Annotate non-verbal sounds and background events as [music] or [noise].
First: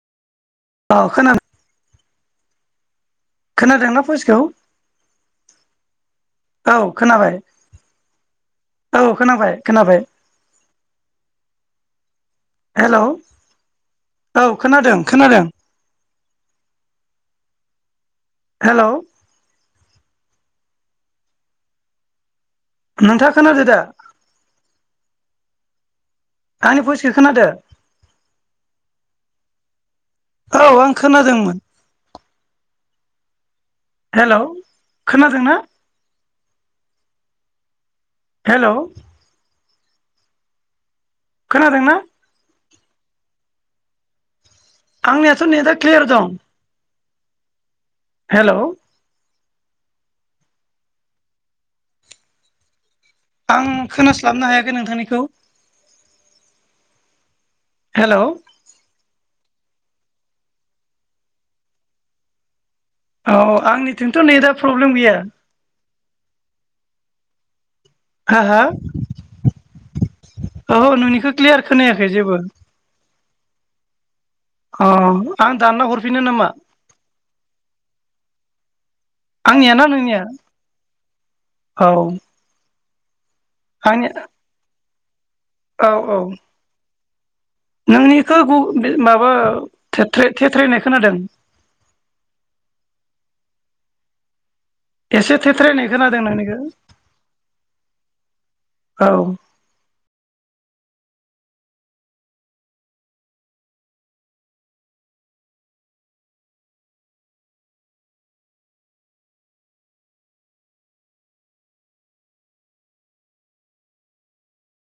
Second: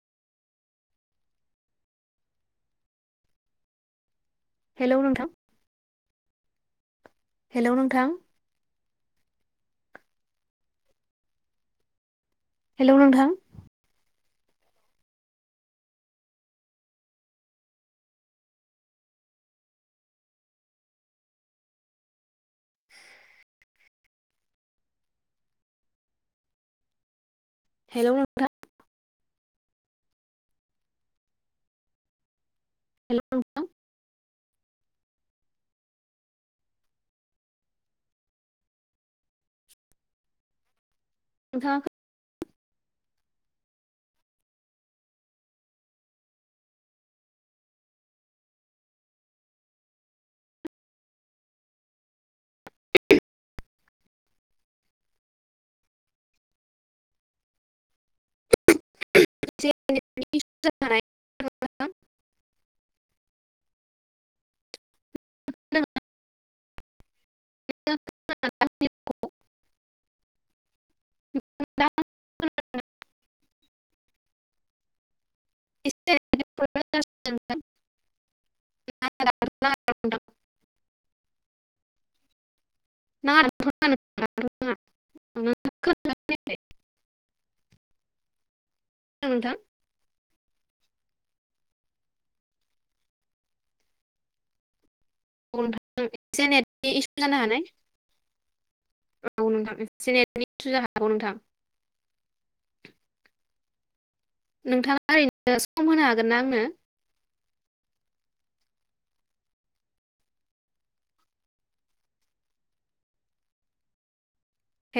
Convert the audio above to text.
अ खोनादो खोनादोंना भयस हेलौ नोंथां औ खोनाबाय हेलौ नोंथां औ खोनाबाय खोनाबाय हेलौ नोथां औ खोनादों खोनादों हेलौ नोंथाङा खोनादो दा आंनि भइसखो खोनादो हेलौ नोंथां औ आं खोनादोंमोन हेलौ नोंथां हेलौ खोनादोंना हेलौ नोंथाङा खोनादोंना आं नियाथ नेटआ क्लियार दं हेलौ आं खोनास्लाबनो हायाखै नोंथांनिखौ हेलौ [unintelligible] औ आंनिथिंथ' नेट आ प्रब्लेम गैया हा हा औ नोंनिखौ क्लियार खोनायाखै जेबो अ आं दानना हरफिनो नामा आंनियाना नोंनिया औ [unintelligible] आंनिया [unintelligible] नोंथां औ औ नोंनिखौ गु माबा थे थ्रेथ्रायनाय खोनादों एसे [unintelligible] थेथ्रायनाय खोनादों [unintelligible] नोंनिखौ औ हागौ नोंथां नोंथाङा ओरैनो सम होनो हागोन ना आंनो